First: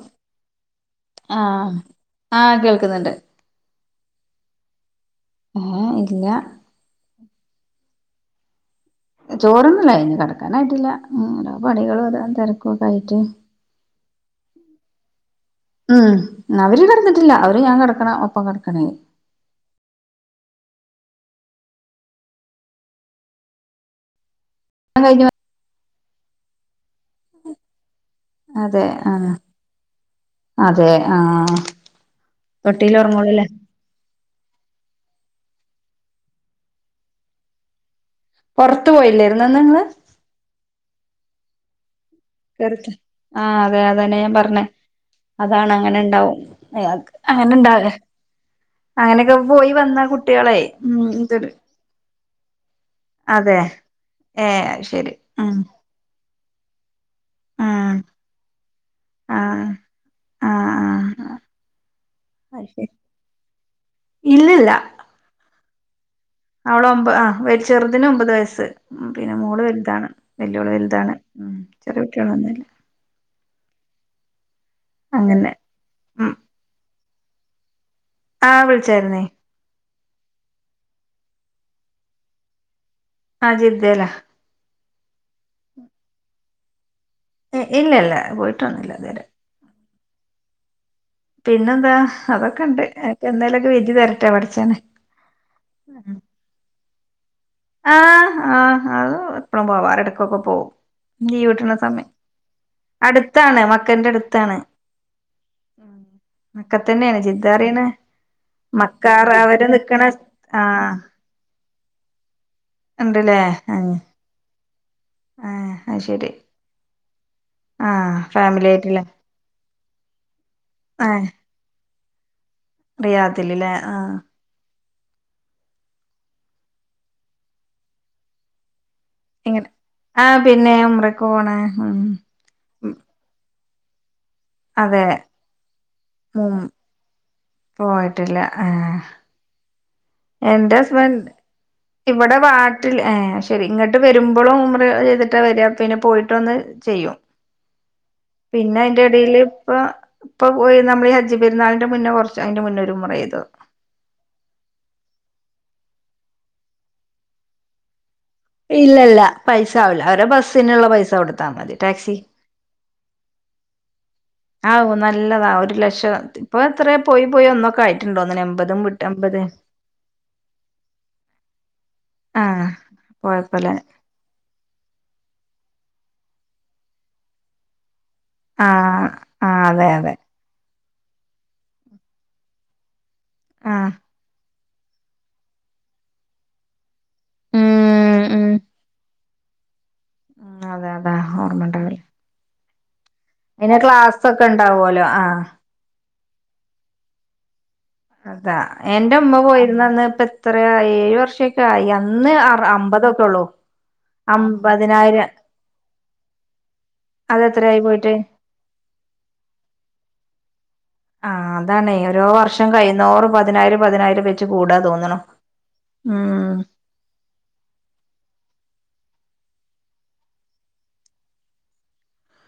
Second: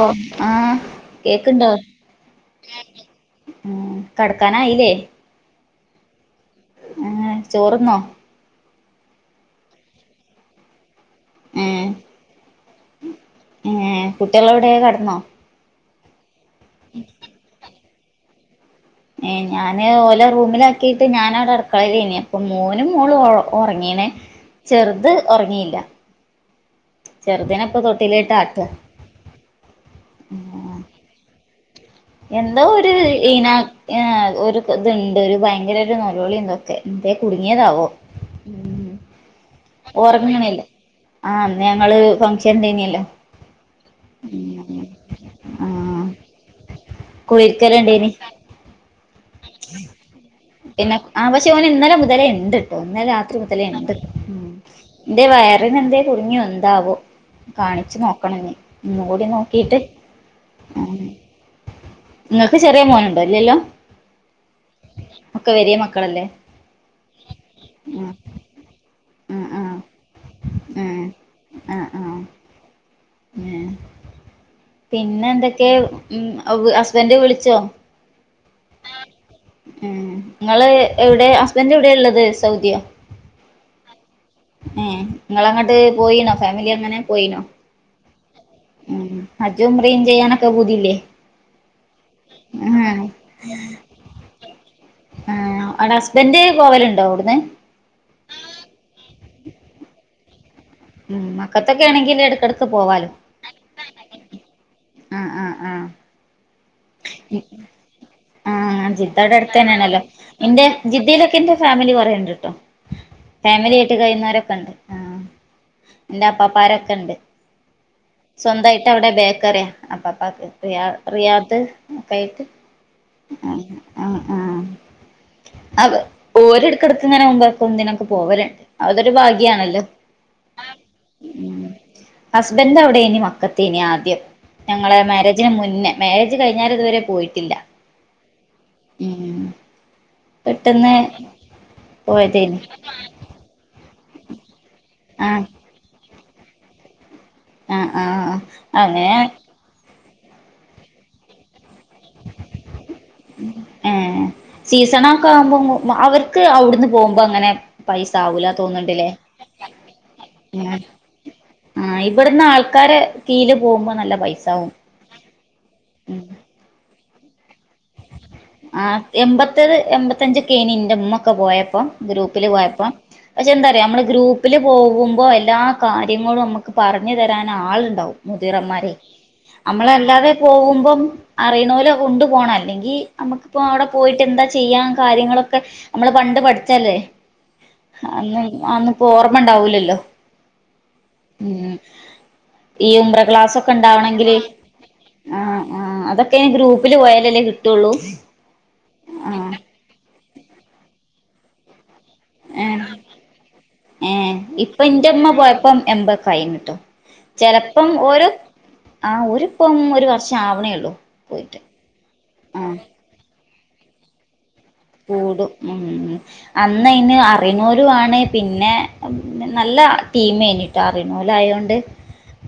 ഓഹ് ആഹ് കേക്ക്ണ്ടോ? ആഹ് ആഹ് കേൾക്കുന്നുണ്ട് ഉം കട്ക്കാനായീലേ ഓഹ് ഇല്ലാ ഏഹ് ചോറ്ന്നോ ചോറ്ന്ന്ണ് ഞ്ഞ് കെടെക്കാനായിട്ടില്ല ഓരോ ഏഹ് പണികളും ഓരോ തെരെക്കൊക്കായിട്ട് ഏഹ് കുട്ട്യാളെവിടെ കടന്നോ ഉം അവര് കെടന്നിട്ടില്ല അവര് ഞാൻ കെടക്ക്ണ ഒപ്പം കെടക്ക്ണെ ഏഹ് ഞാന് ഓലെ റൂമിലാക്കീട്ട് ഞാനവ്ടെ അട്ക്കളേലേനി അപ്പൊ മാേനും മോളും ഒ ഒറങ്ങീണ് [inaudible] ചെർത് കഴിഞ്ഞു ഒറെങ്ങീല്ല ചെർതിനെ ഇപ്പൊ തൊട്ടിലീട്ടാട്ടാ അതെ ആഹ് അതെ ആഹ് എന്തോ ഒര് തൊട്ടില് ഒറങ്ങോളൂല്ലേ ഈനാ ഒര് ത്ണ്ട് ഒര് ഭയങ്കരൊര് നൊലലോളിം തൊക്കെ ന്തേ കുട്ങ്ങ്യേതാവോ പാെറത്ത് പോയില്ലായ്ര്ന്നാേ ഇന്ന് ങ്ങെള് ആഹ് ഇന്ന് ഞങ്ങള് ഫംഗ്ഷ് കേറിക്ക് ആഹ് അതെ അതെന്നെ ഞാൻ പർഞ്ഞെ ഉം അതാണ് അങ്ങെനെണ്ടാവും അയാക്ക് കൂടിര്ക്കല്ണ്ടേയ്നി അങ്ങനെയൊക്കെ പോയി വന്ന കുട്ടികളെ പിന്നെ ഉം ആ ഇതൊരു പശെ ഓൻ ഇന്നലെ മുതലേ ഉണ്ട്ട്ടോ ഇന്നലെ രാത്രി അതെ മുതലേ ഉണ്ട് ഏഹ് അയ്ശരി എന്റെ ഉം വയറിനെന്തേ കുറിഞ്ഞു എന്താവോ ആഹ് കാണിച്ചു നോക്കണ ഇനി ഒന്നുകൂടി ആഹ് നോക്കീട്ട് ആഹ് ആഹ് ഇങ്ങക്ക് അയ്ശരി ചെറിയ മോനുണ്ടോ ഇല്ലല്ലോ ഇല്ലില്ല ഒക്കെ വെരിയ മക്കളല്ലേ അവള് ഒമ്പ ആഹ് വല ചെറുതിന് ആഹ് ഒമ്പത് വയസ്സ് ഉം പിന്നെ ആഹ് മോള് വലുതാണ് ആഹ് വല്യോള് ആഹ് വലുതാണ് ഉം ചെറിയ ആഹ് ആഹ് കുട്ടികളൊന്നൂല്ല ഉം അങ്ങനെ പിന്നെന്തൊക്കെയാ ഉം ഹസ്ബൻഡ് വിളിച്ചോ ആഹ് വിളിച്ചായിരുന്നേ ഉം നിങ്ങള് എവിടെ ഹസ്ബന്റ് എവിടെയാ ഉള്ളത് സൗദിയാ ആഹ് ജിദ്ദേലാ ഉം നിങ്ങളങ്ങോട്ട് പോയീനോ ഫാമിലി അങ്ങനെ പോയിണോ ഉം ഇല്ലില്ല പോയിട്ടൊന്നൂല്ല ഉം ഇതുവരെ ഹജ്ജും ഉംറേം ചെയ്യാനൊക്കെ പൂതീല്ലേ പിന്നെന്താ അതൊക്കെണ്ട് അതൊക്കെ എന്തേലൊക്കെ വിധി തരട്ടെ പടച്ചോനെ ആഹ് അവിടെ ഹസ്ബൻഡ് പോവലുണ്ടോ അവിടുന്ന് ആഹ് ആഹ് അത് എപ്പഴും പോവാറ് എടക്കൊക്കെ പോവും ഉം മക്കത്തൊക്കെ ആണെങ്കിൽ എടക്കടക്ക് പോവാലോ ത്താണ് മക്കന്റെ അടുത്താണ് ആഹ് ആഹ് ആഹ് മക്ക തന്നെയാണ് ജിദ്ദാറിയണ് ആഹ് ജിദ്ദാവ്ടെ അടുത്ത് തന്നെയാണല്ലോ ആ എന്റെ ജിദ്ദയിലൊക്കെ എന്റെ ഫാമിലി കൊറേയ്ണ്ട് ട്ടോ ഉണ്ടല്ലേ ആ ഫാമിലിയായിട്ട് കയിയുന്നവരൊക്കെ ഉണ്ട് ആഹ് ആ അത് എന്റെ ശരി അപ്പാപ്പാരൊക്കെ ഉണ്ട് ആഹ് ഫാമിലി ആയിട്ടില്ലേ സ്വന്തായിട്ടവിടെ ബേക്കറിയാ അപ്പപ്പാക്ക് റിയ ആഹ് റിയാദ് കയിക്ക് ആഹ് ആഹ് അവ് ഓരടുക്കടുത്ത് ഇങ്ങനെ മുമ്പൊക്കെ [unintelligible] പോവലുണ്ട് അതൊരു ഭാ എങ്ങനെ ആഹ് പിന്നെ ഉമ്രക്ക പോണേ ഉം ഹസ്ബൻഡവിടേനി മക്കത്തേനി ആദ്യം ഞങ്ങളെ അതെ മാരേജിന് മുന്നേ മാരേജ് കഴി ഉം തുവരെ പോയിട്ടില്ല പോയിട്ടില്ല ആഹ് ഉം എന്റെ പെട്ടെന്ന് ഹസ്ബൻഡ് ഇവിടെ പോയതേനി വാട്ടില് ആഹ് ശരി ഇങ്ങട്ട് വെരുമ്പളും ഉംറ ചെയ്തിട്ടാ ആഹ് വരാ പിന്നെ പോയിട്ടൊന്ന് ചെയ്യും ആഹ് ആഹ് പിന്നെ അങ്ങനെ അയിന്റെടേല് പ്പൊ പ്പൊ പോയിന്ന മ്മളി ഹെൽ ജ്ജ് പെരുന്നാളിന്റെ മുന്നേ കൊറച്ച് അയ്ന്റെ മുന്നൊരുമ്മ്രയ്തു ആഹ് സീസണൊക്കാവുമ്പോ അവർക്ക് അവിടുന്ന് പോവുമ്പോ അങ്ങനെ പൈസാവൂല തോ തോന്നുണ്ടില്ലേ ഇല്ലല്ല പൈസ ആവില്ല അവരെ ബസ്സിനുള്ള പൈസ കൊടുത്താ മതി ആഹ് ടാക്സി ഇവിടുന്നാൾക്കാര് തീല് പോവുമ്പോ നല്ല പൈസ ആവും നല്ലതാ ഒരു ലക്ഷം ത്തി ഇപ്പൊ എത്ര പോയി പോയി ഒന്നൊക്കെ ആയിട്ടുണ്ടോന്ന്ന്നെ നെ ആഹ് എമ്പത്തേഴ് എമ്പത്തഞ്ചെക്കെയായീന് ന്റുമ്മൊക്കെ പോയപ്പം ഗ്രൂപ്പില് ആഹ് പോയപ്പം പക്ഷെ കൊഴപ്പല്ല ന്താറിയോ മ്മള് ഗ്രൂപ്പ്‌ പ്പില് പോകുമ്പോ എല്ലാ കാര്യങ്ങളും നമ്മക്ക് പറഞ്ഞു തരാൻ ആള്ണ്ടാവും മുതീറന്മാരെ ആഹ് ആഹ് അതെ അതെ അമ്മളെയല്ലാതെ പോകുമ്പം അറീണോലെ കൊണ്ട് പോണം അല്ലെങ്കി അമ്മക്കിപ്പോ അവടെ ആഹ് പോയിട്ടെന്താ ചെ യ്യാൻ കാര്യങ്ങളൊക്കെ അമ്മള് പണ്ട് പഠിച്ചയല്ലേ ഉം അന്ന് അന്നപ്പോ ഓർമ്മ ണ്ടാവൂലല്ലോ? ആഹ് അതെ അതെ ഓർമ്മണ്ടാവില്ല ഈ ഉംറ ക്ലാസൊക്കെണ്ടാവണമെങ്കില ഒക്കെ ഉണ്ടാവുമല്ലോ ആഹ് ആഹ് അതൊക്കെ ഗ്രൂപ്പില് പോയാലല്ലേ കിട്ടൊള്ളൂ അതാ എന്റെ അമ്മ പോയിരുന്നന്ന് ഇപ്പത്രെയായി ഏഴ് വർഷ ക്കായി. അന്ന് അറ് ഏ അമ്പതൊക്കൊള്ളൂ ഏഹ് ഇപ്പം ഇന്റെമ്മ പോയപ്പം എമ്പതൊകായിഞ്ഞ്ട്ടോ. അതെത്രയായി ചെലപ്പം പോയിട്ട് ഒരു ആഹ് ഓരിപ്പം ഒരു വർഷാവ്ണേയൊള്ളൂ ആഹ് അതാണെയ്. ഓരോ വർഷം കൈയുന്തോറൂം പതിനായിരം പതിനായിരം വെച്ച് കൂടാ തോന്ന് കൂടും. ഹ്മ്മ് അന്ന് അന്ന് ഇഞ്ഞേ അറിണോലു ആണ്. പിന്നെ നല്ല ടീമേഞ്ഞിട്ടോ അറിണോലായോണ്ട് [inaudible]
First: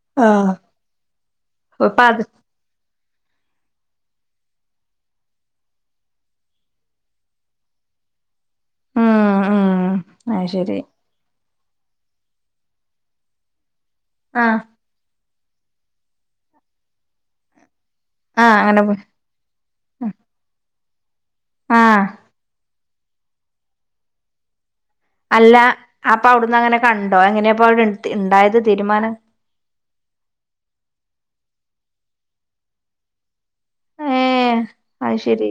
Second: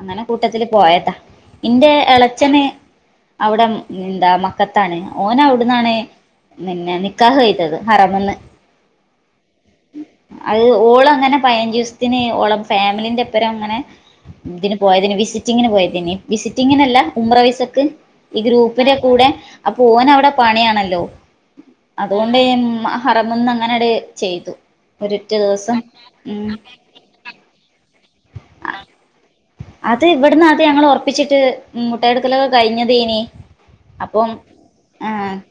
അങ്ങനെ ആഹ് കൂട്ടത്തില് പോയതാ. ഇന്റെ ഇപ്പ അത് എളച്ചന് അവിടം എന്താ മക്കത്താണ്. ഓന് അവിട്ന്നാണ് പിന്നെ നിക്കാഹ് കഴിഞ്ഞത് ഹറമിന്ന്. ഉം ഉം അത് ശരി ഓളങ്ങനെ പയിനഞ്ചിസത്തിന് ഓളെ ഫാമിലിന്റെപ്പരം ഇങ്ങനെ ആഹ് ഇതിന് പോയതെനി വിസിറ്റിങ്ങിന് പോയതിന്. വിസിറ്റിങ്ങിനല്ല ഉമ്പ്ര വിസക്ക്‌ ഈ ആഹ് അങ്ങനെ പോ ഗ്രൂപ്പിന്റെ കൂടെ അപ്പോ ഓനവിടെ പണിയാണല്ലോ. ആഹ് അതുകൊണ്ട് ആഹ് ഹറമ്ന്ന് അങ്ങനെട് ചെയ്തു. ഒരൊറ്റ അല്ല ദിവസം അപ്പ ഉം അവുട്ന്ന് അങ്ങനെ കണ്ടോ എങ്ങനെപ്പൊ അവ്ട് ഇണ്ടായത് തീരുമാനം അത് ഇവട്ന്ന് അദ്യം ഞങ്ങള് ഒറപ്പിച്ചിട്ട് മുട്ടായൊടുക്കലൊക്കെ കഴിഞ്ഞതേഞ്ഞി അപ്പം ഏഹ് അത് ഏഹ് ശരി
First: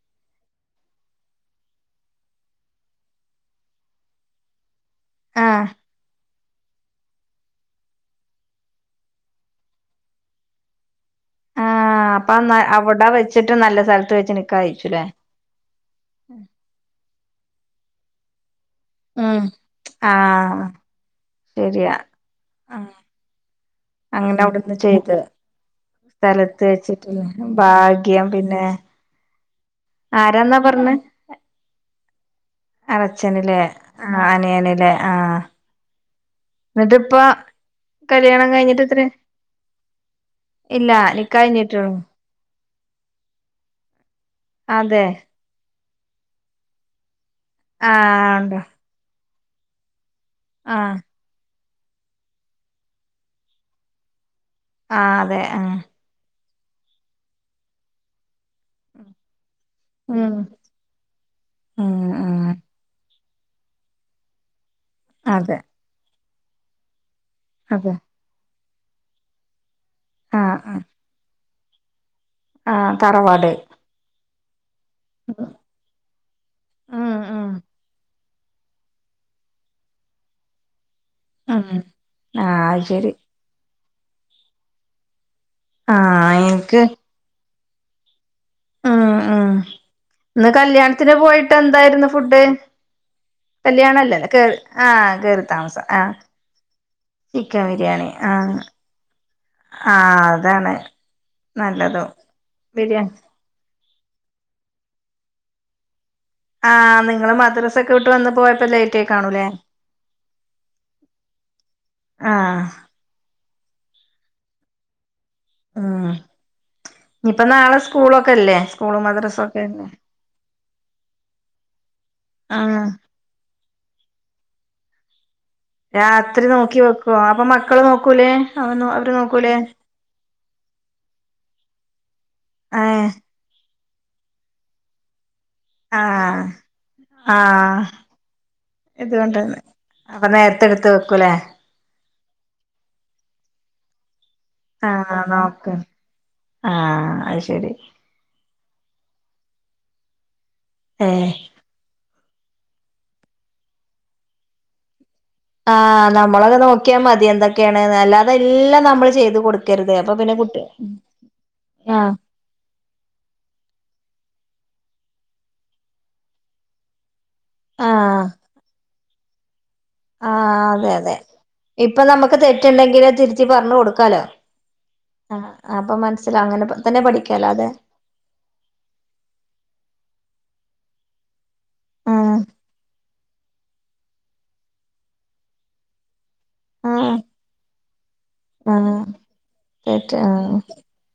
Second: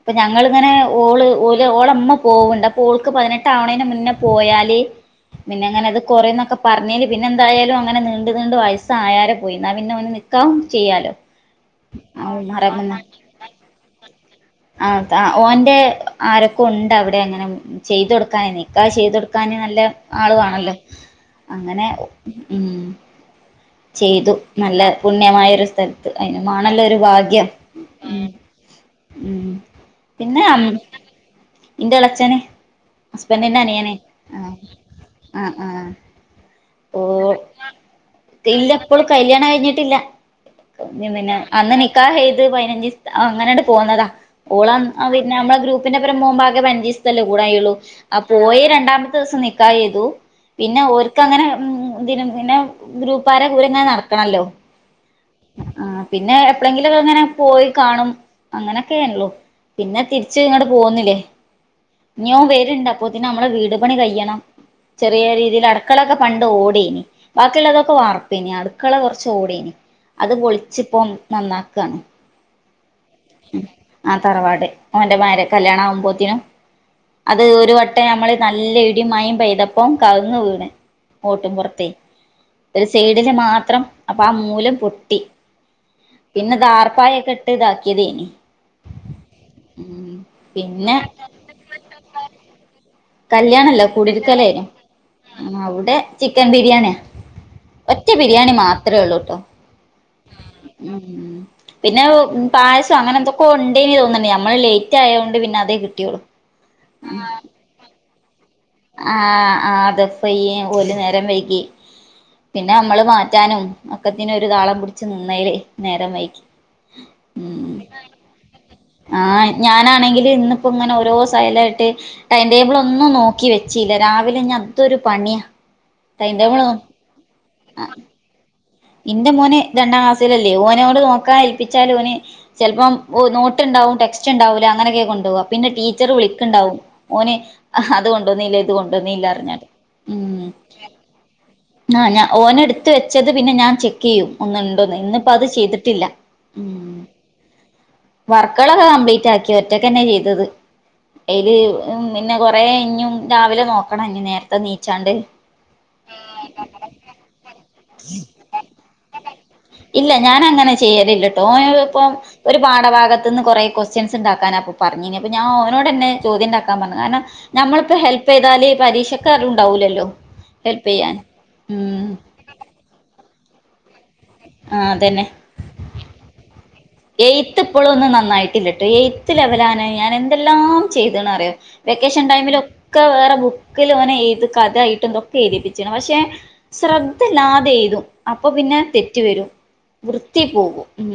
അപ്പം ഞങ്ങളിങ്ങനെ ഓള് ഓല് ഓളമ്മ പോവ്ണ്ട് അപ്പൊ ഓൾക്ക് പതിനെട്ടാവുന്നതിന്റെ മുന്നേ പോയാല് ആഹ് പിന്നെങ്ങനെ ഇത് കൊറിംന്നൊക്കെ പറഞ്ഞിനിപിന്നെന്തായാലും ഇങ്ങനെ നീണ്ട് നീണ്ട് വയസ്സായാരെ പോയി ഇന്നാ പിന്നെ ഓന് നിക്കാഹും ചെയ്യാലോ അപ്പ ന്നാ മുഹറമ്ന്ന് അവടെ വെച്ചിട്ട് നല്ല സ്ഥലത്ത് വെച്ച് നി അതാ ഓന്റെ ആരൊക്കൊണ്ടവിടെ അങ്ങനെ ചെയ്തൊടുക്കാനയന് നിക്കാഹ് ഉം ചെയ്തൊടുക്കാന് നല്ല ആഹ് ആളുവാണല്ലോ അങ്ങനെ ശരിയാ ഓ ഹ്മ്മ് ആ ചെയ്തു. അങ്ങനെ അവിടുന്ന് നല്ല ചെയ്ത് പുണ്യമായ ഒരു സ്ഥലത്ത് അതിനമാണല്ലോ ഒരു വെച്ചിട്ടില്ലേ ഭാഗ്യം. ഹ്മ്മ് ഭാഗ്യം പിന്നെ [inaudible] ആരാന്നാ പറഞ്ഞെ എളച്ചന് എളച്ഛന് ലേ ഹസ്ബൻഡിന്റെ അനിയന് ആഹ് അനിയന്ലേ ആഹ് ന്ന്ട്ട് ഓ പ്പാ ഇല്ല ഇപ്പളും കല്യാണം കയിഞ്ഞിട്ടില്ല. ഇല്ല പിന്നെ നിക്കാഹ് അന്ന് കഴിഞ്ഞിട്ടേള്ളൂ നിക്കാഹെയ്ത് പതിനഞ്ചി അങ്ങനാട്ട് പോന്നതാ. ഓളാമ് അതെ പിന്നെ നമ്മളളെ ഗ്രൂപ്പിന്റെപ്പരം പോകുമ്പോ ആകെ പയിനൻഞ്ചിസ് സല്ലേകൂടായൊള്ളൂ. ആ ആഹ് ഉണ്ട് പോയി രണ്ടാമത്തെ ദിവസം നിക്കാഹെയ്തു പിന്നെ ആഹ് ഓൽക്കങ്ങനെ ഇതിന് ഇങ്ങനെ ഗ്രൂപ്പാരെ കൂടെങ്ങനെ നടക്കണല്ലോ ആഹ് അതെ ആഹ് ആഹ് പിന്നെ എപ്പളെങ്കിലൊക്കങ്ങനെ പോയി കാണും. അങ്ങനൊക്കെള്ളു. പിന്നെ ഉം തിരിച്ച് ഇങ്ങട്ട് പോന്നില്ലേ. ഉം ഇനി ഉം ഓൻ വരണ്ട് അപ്പോത്തിന് നമ്മടെ വീട് പണി കയ്യണം ചെറിയ അതെ രീതിയിൽ. അടുക്കളൊക്കെ പണ്ട് ഓടെനി ബാക്കിള്ളതൊക്കെ അതെ വാർ പ്പെനി. അടുക്കള കൊറച്ച് ഓടെനി. അത് ആഹ് ആഹ് പൊളിച്ചിപ്പം നന്നാക്കാണ് ആഹ് തറവാട് ആഹ് തറവാട്. ഉം ഓന്റെമാരെ കല്യാണാവുമ്പോത്തിനും, അത് ഉം ഒരു വട്ടെ നമ്മള് നല്ല ഇടിം മഴിം പെയ്തപ്പം കവുങ്ങ് വീണ്. ഓട്ടും ഉം പൊർത്തേ ആഹ് അത് ഒരു ശരി സൈഡിന്റെ മാത്രം അപ്പം ആ മൂലം പൊട്ടി ആഹ് പിന്നെ എനിക്ക് ധാർപ്പായൊക്കെ ഇട്ട് ഇതാക്കിയതേനി. ഹ്മ്മ്, ഹ്മ്മ്, ഉം ഇന്ന് പിന്നെ കല്യാണത്തിന് പോയിട്ട് എന്തായിരുന്നു ഫുഡ് കല്യാണല്ല കല്യാണല്ലേ കേറി കുടിരിക്കലേനു ആഹ് കേറി താമസം അവിടെ ആഹ് ചിക്കൻ ബിരിയാണിയാ ചിക്കൻ ബിരിയാണി ആഹ്. ത്രൊള്ളൂട്ടോ ആഹ് അതാണ് ഹ്മ്മ്, പിന്നെ നല്ലതും പായസം ബിരിയാണി അങ്ങനെന്തൊക്കോ ക്കോ ഇണ്ടായിനി തോന്ന്ണ് നമ്മള് ലേറ്റായോണ്ട് പിന്നെ അതേ കിട്ടിയൊള്ളൂ. ആഹ് നിങ്ങള് മദ്റസ് ആഹ് ആഹ് അതെ ഹോയ്യിം ഓല് നേരം വൈകി ആഹ് പിന്ന നമ്മള് മാറ്റാനും ഒക്കത്തിനും ഒരു താളം പിടിച്ച് നിന്നയില് നേരം വൈകി ഇനിപ്പോ ഉം നാളെ സ്കൂളൊക്കെ ഇല്ലേ ആഹ് ഞാനാണെങ്കില് ഇന്നിപ്പോ ഇങ്ങനെ ഓരോ സൈലായിട്ട് ടൈം ടേബിൾ ആഹ് ഒന്നും നോക്ക ക്കി വെച്ചീല്ല രാവിലെ ഇനി അതൊരു പണിയാ ടൈം രാത്രി ടേബിൾ നോക്കി വെക്കുവ അപ്പൊ മക്കള് നോക്കൂലേ അവ അവര് ഇന്റെ നോക്കൂലേ മോന് രണ്ടാം ക്ലാസിലല്ലേ ഓനോട് നോക്കാ ഏൽപ്പിച്ചാൽ ഓന് ചെൽപോ ഏഹ് ഒന് നോ ട്ടണ്ടാവും ടെക്സ്റ്റ് ഇണ്ടാവുല്ല അങ്ങനൊക്ക കൊണ്ട്പോക പിന്നെ ടീച്ചർ ആഹ് വിളിക്കണ്ടാവും ഓന് ആഹ് അത് കൊണ്ടോന്നില്ല ഇത് കൊണ്ടൊന്നില്ല ഇതുകൊണ്ടന്നെ അറിഞ്ഞാട്ട് അപ്പൊ നേരത്തെടുത്ത് വെക്കും ആഹ് ഞാൻ ഓന് എടുത്ത് വെച്ചത് പിന്നെ ഞാൻ ചെക്ക് ചെയ്യും ഒന്ന ഇണ്ടോന്ന് ആഹ് ഇന്നിപ്പ അത് നോക്ക് ചെയ്തിട്ടില്ല ഉം ആഹ് അത് ശരി വാർകള്ളൊക്കെ കോംപ്ലിറ്റക്കി ഒറ്റക്കന്നെ ചെയ്തത് ഏഹ് അയില് പിന്നെ കുറേ ഇഞ്ഞും രാവിലെ നോക്കണം ഇഞ്ഞ് നേരത്തെ നീച്ചാണ്ട് ആഹ് നമ്മളക്കെ നോക്കിയാ മതി എന്തൊക്കെയാണ് അല്ലാതെ എല്ലാം നമ്മള് ചെയ്ത് കൊടു ഇല്ല ഞാനങ്ങനെ ചെയ്യലില്ല ഓന് അത് ഇപ്പോം ആഹ് ഒരു പാഠഭാഗത്ത്ന്ന് കൊറെ കൊസ്റ്റ്യൻസ് ഉണ്ടാക്കൻ അപ്പൊ പറഞ്ഞിനി അപ്പൊ ഞാൻ ഓനോട്ന്നെ ചോദ്യം ഉണ്ടാക്കാൻ പറഞ്ഞു കാരണം നമ്മളിപ്പോ ആഹ് ഹെൽപ് ചെയ്താല് പരീക്ഷക്ക് അതും ഇണ്ടാവൂല്ലല്ലോ ആഹ് അതെ അതെ ഇപ്പൊ നമുക്ക് തെറ്റുണ്ടെങ്കില് തിരുത്തി പറഞ്ഞ് കൊടുക്കാലോ ആഹ് അതന്നെ ആഹ് അപ്പൊ മനസ്സിലും അങ്ങനെ പറ എയ്ത്ത് ഇപ്പളും ഒന്നും നന്നായിട്ടില്ലട്ടോ എയ്ത്ത് ലെവലാന് ഞാൻ എന്തെല്ലാം ചെയ്ത അറിയോ വെക്കേഷൻ ആഹ് ടൈമിലൊ ഒക്കെ വേറെ ബുക്കിൽ ഓനെ ഏത് കഥ ആയിട്ടും ഒക്കെ എയുതിപ്പിച്ചാണ് പക്ഷെ ആഹ് ശ്രദ്ധല്ലാതെ എയ്തും അപ്പൊ പിന്നെ ആഹ് തെറ്റ് വരും കേട്ട് വൃത്തി ആഹ് പോകും ഉം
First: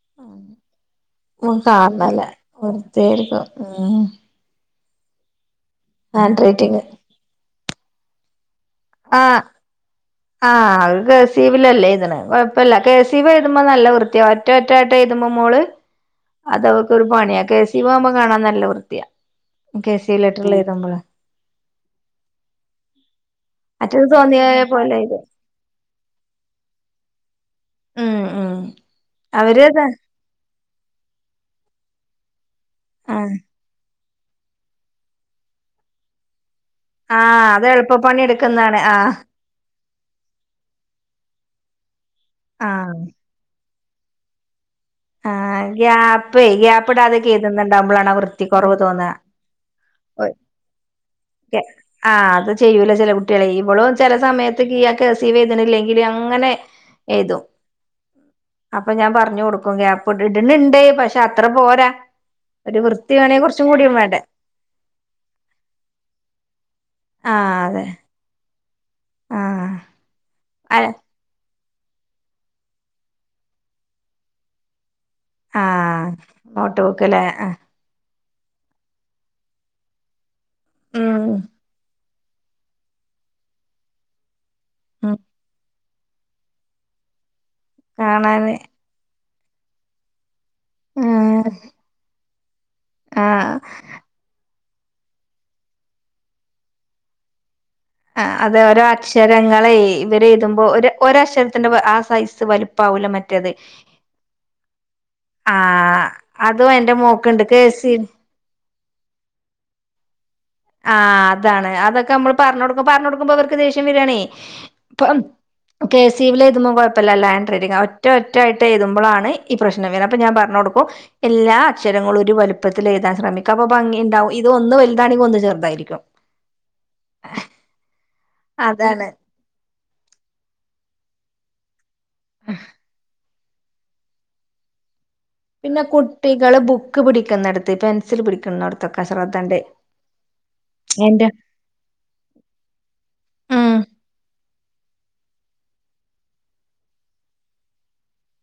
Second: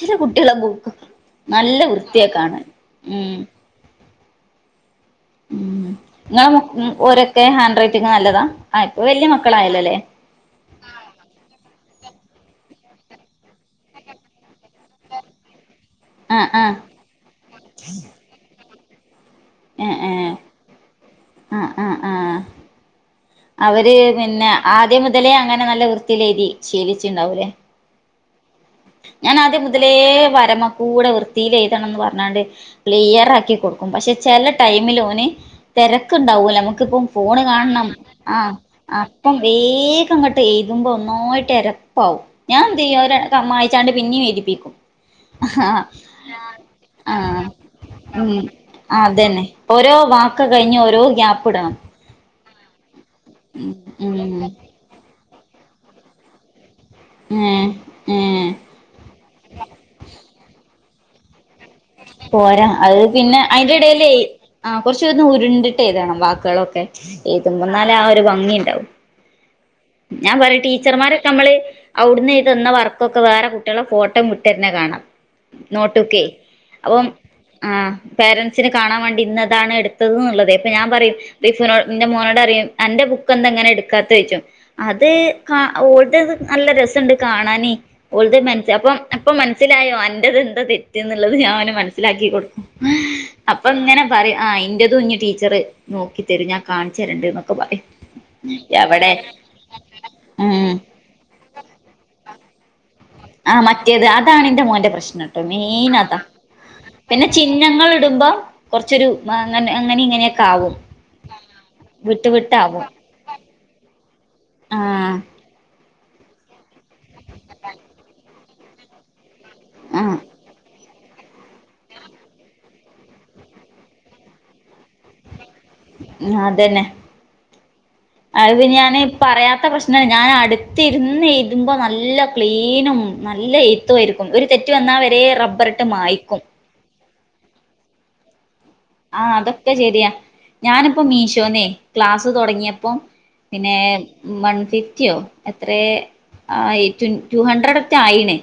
ചില കുട്ടികളെ ബുക്ക് ഉം നല്ല കാരണല്ല വൃത്തിയാ കാണാൻ വെറുതെ ഉം എഴുതും ഉം ഉം ഹാൻഡ് നിങ്ങളെ റൈറ്റിംഗ് മം ഒരൊക്കെ ഹാൻഡ് റൈറ്റിംഗ് നല്ലതാ ഇപ്പൊ വലിയ ആഹ് മക്കളായാലല്ലേ ആഹ് അത് കെ സീവിലല്ലേ എഴുതണ് കൊഴപ്പില്ല കെ സി വി എഴുതുമ്പോ നല്ല വൃത്തിയോ ഒറ്റ ഒറ്റായിട്ട് എഴുതുമ്പ മോള് ആ ആ അത് ഓൾക്കൊരു പണിയാ കെ സി വ് ആകുമ്പ കാണാൻ നല്ല വൃത്തിയ ഏ കെ സി ലെറ്ററില് എഴുതുമ്പഴ ആഹ് അവര് മറ്റേത് തോന്നിയ പിന്ന പോലെ ആദ്യം എഴുതും മുതലേ അങ്ങനെ നല്ല വൃത്തിയില് എഴുതി ശീലിച്ചിണ്ടാവുല്ലേ ഉം ഉം ഞാൻ ആദ്യം അവര്ത് മുതലേ വരമക്കൂടെ വൃത്തിയില്‌ എഴുതണന്ന് പറഞ്ഞാണ്ട്. ക്ലിയർ ആഹ് ആക്കി കൊടുക്കും, പക്ഷെ ചെല ടൈമിൽ ഓന് തിരക്കുണ്ടാവുല്ലോ നമുക്ക് ഇൻക്ക് ഇപ്പോ ഫോണ് ആഹ് അത് കാണണം എളുപ്പപ്പണി ആഹ് എടുക്കുന്നതാണ് ആഹ് അപ്പം വേഗം ഇങ്ങിട്ട് എഴുതുമ്പോ ഒന്നായിട്ട് എരപ്പാവും ഞാൻ എന്ത് ആഹ് ചെയ്യാ ഒര് ക്ക, മായിച്ചാണ്ട് പിന്നെയും എഴുതിപ്പിക്കും. ആഹ് ഗ്യാപ്പേ ഗ്യാപ്പിടാതെക്കെ ആഹ് എഴുതുന്നുണ്ടാവുമ്പളാണ് ആ ഉം വൃത്തി കൊറവ് തോന്നാ അതന്നെ ഓരോ വാക്ക് കഴിഞ്ഞ് ഓരോ ഗ്യാപ്പ് ഇടണം. ആഹ് അത് ചെയ്യൂല ചില കുട്ടികളെ ഉം ഇവളും ചെല ഉം സമയത്ത് കിഴ കെ സീ വ് എഴുത്‌ണില്ലെങ്കിൽ അങ്ങനെ എഴുതും ഏഹ് ഏഹ് അപ്പൊ ഞാൻ പറഞ്ഞു കൊടുക്കും ഗ്യാപ്പ് ഇട്, ഇടണണ്ട് പക്ഷെ അത്ര പോരാ പോരാ ഒരു അത് വൃത്തി വേണേ പിന്നെ കുറച്ചും അയിന്റെ കൂടിയും ഇടലേ വേണ്ടേ ആഹ് കുറച്ചു ഉരുണ്ടിട്ട് എഴ്തണം വാക്കുകളൊക്കെ എഴുതുമ്പോ ആഹ് അതെ എന്നാലേ ആ ഒരു ഭംഗി ഉണ്ടാവു. ആഹ് ഞാൻ പറിം ആഹ് ടീച്ചർമാര് കെ, നമ്മള് അവിടുന്ന് ചെയ്തന്ന വർക്കൊക്കെ വേറെ കുട്ടികളെ ഫോട്ടോയും വിട്ട് തരണത് കാണാം. ആഹ് നോട്ടുക്കെ നോട്ട് അപ്പോം ബുക്കല്ലേ ആഹ് പേരന്റ്സിന് കാണാൻ വേണ്ടി ഇന്നതാണ് എടുത്തത് എന്നുള്ളത് അപ്പോ ഞാൻ പറയും ഉം റിഷുനോട് എന്റെ മോനോട് പറെം അന്റെ ബുക്ക് എന്താ ഇങ്ങനെ എടുക്കാത്ത ചോയ്ച്ചും അത് ഉം കാ ഓൽത് നല്ല രസണ്ട് കാണാൻ ഓൽത് കാണാന് മനസ് അപ്പം ഇപ്പോ മനസ്സിലായോ അന്റെത് എന്താ തെറ്റ് എന്നുള്ളത് ആഹ് ഞാൻ അവന് മനസ്സിലാക്കി കൊടുക്കും. അപ്പൊ ഇങ്ങനെ പറെം ആ ഇന്റെതും ഇഞ്ഞ് ടീച്ചർ നോക്കി തരും, ഞാൻ കാണിച്ച് തരണ്ട് എന്നൊക്കെ പറയും. ആ അതെ ഓരോ എവിടെ അക്ഷരങ്ങളെ ഇവരെ എഴുതുമ്പോൾ ഉം ഒര ഒരക്ഷരത്തിന്റെ ആ സൈസ് സ് വലിപ്പാവില്ല മ ആഹ് മറ്റേത് അതാണ് എന്റെ മോന്റെ പ്രശ്നം. ആഹ് മെയിനതാ അതും എന്റെ പിന്നെ മോക്ക്ണ്ട് കെ ചിഹ്നങ്ങൾ സി ഇടുമ്പോ, കുറച്ചൊരു അങ്ങനെ ഇങ്ങനെ ആഹ് അതാണ് അതൊക്കെ നമ്മള് പറഞ്ഞ വിട്ടാവും കൊടുക്കും പറഞ്ഞൊടുക്കുമ്പോ അവർക്ക് ദേഷ്യം വരാണ്. ആഹ് ഇപ്പം കെഴ്സിവിൽ എഴുതുമ്പോ കുഴപ്പമില്ല നല്ല ഹാൻഡ് റൈറ്റിങാ, ഒറ്റ ഒറ്റായിട്ട് എഴുതുമ്പോഴാണ് ഈ പ്രശ്നം വരുക, അപ്പോ ആഹ് ഞാൻ പറഞ്ഞ് കൊടുക്കും എല്ലാ അക്ഷരങ്ങളും ഒരു വലുപ്പത്തിൽ എഴുതാൻ ശ്രമിക്ക, അപ്പോ ഭംഗി ഉണ്ടാവും, ഇത് ഒന്ന് വലുതാണെങ്കി ഒന്ന് ചെറുതായിരിക്കും. ചെർതായിരിക്കും അതന്നെ അത് പിന്നെ ഞാന് അതാണ് പറയാത്ത പ്രശ് ഞാൻ അ അടുത്തിരുന്ന് എഴുതുമ്പോൾ നല്ല ക്ലീനും നല്ല എഴുത്തും ആയിരിക്കും ഒരു തെറ്റ് വന്നാൽ വരെ റബ്ബ പിന്നെ കുട്ടികള് ബുക്ക് പിടിക്കുന്നിടത്ത് പെൻസിൽ പിടിക്കുന്നിടത്ത് ആഹ് അതൊക്കെ ശരിയാ ഞാനിപ്പോ എന്റെ മീഷോന്ന് ക്ലാസ് തുടങ്ങിയപ്പോ പിന്നെ ഉം വൺ ഫിഫ്റ്റിയോ എത്ര ആഹ് ടു ഹൺഡ്രഡറ്റെ ആയിണ്.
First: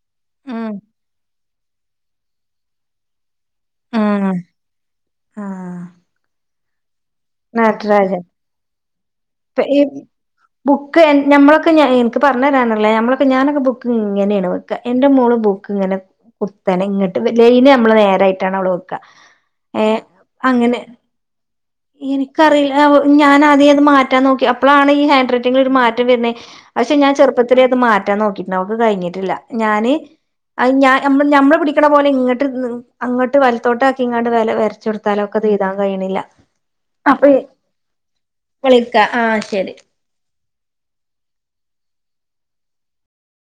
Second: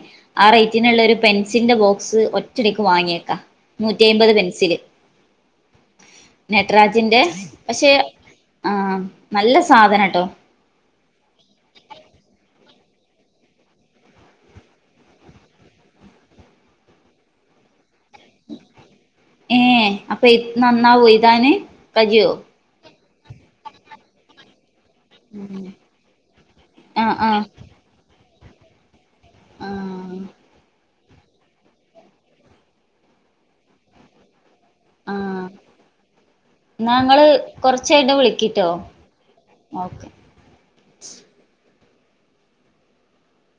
ആ ഉം റേറ്റിനുള്ള ഒരു പെൻസിലിന്റെ ബോക്സ് ഒറ്റടിക്ക് വാങ്ങിയേക്കാ, നൂറ്റി ഉം അഴ്മ്പത് പെൻസില് ആഹ് നട്ട്രാജിന്റെ പക്ഷേ നടരാജൻ ആ നല്ല ഇ സാധനം കേട്ടോ. ബുക്ക് നമ്മളൊക്കെ ഞാ എനിക്ക് പറഞ്ഞ് തരാനറില്ല, ഞമ്മളക്കെ ഞാനൊക്കെ ബുക്ക് ഇങ്ങനെയാണ് വെ എന്റെ മോള് ബുക്ക് ഇങ്ങനെ കുത്തനെ ഇങ്ങോട്ട് ലൈന് നമ്മളെ നേരായിട്ടാണ് അവള് വെക്ക. ഏ അപ്പൊ അങ്ങനെ നന്നാവോ എഴുതാന്. കജ്ജോ എനിക്കറിയില്ല ഞാനാദ്യ അത് മാറ്റാൻ നോക്കി. അപ്പോളാണ് ഈ ഹൻഡ്റൈറ്റിംഗിൽ ഒരു മാറ്റം വരുന്നത് പക്ഷെ ഞാൻ ആഹ് ആഹ് ചെുപ്പത്തിലേ അത് മാറ്റാൻ നോക്കിട്ടുണ്ട് അവൾക്ക് കഴി ട്ടില്ല ഞാന് ആഹ് ആ ഞാൻ നമ്മ നമ്മള് പിടിക്കണ പോലെ ഇങ്ങട്ട് അങ്ങട്ട് വലത്തോട്ടാക്കിക്കാണ്ട് വര വരച്ചെടുത്താലൊക്കത് എഴുതാൻ കഴിണില്ല. ന്നാ ങ്ങള് കൊറച്ച് കഴിഞ്ഞിട്ട് വിളിക്കിട്ടോ വിളിക്ക ആ ശരി ഓക്കെ.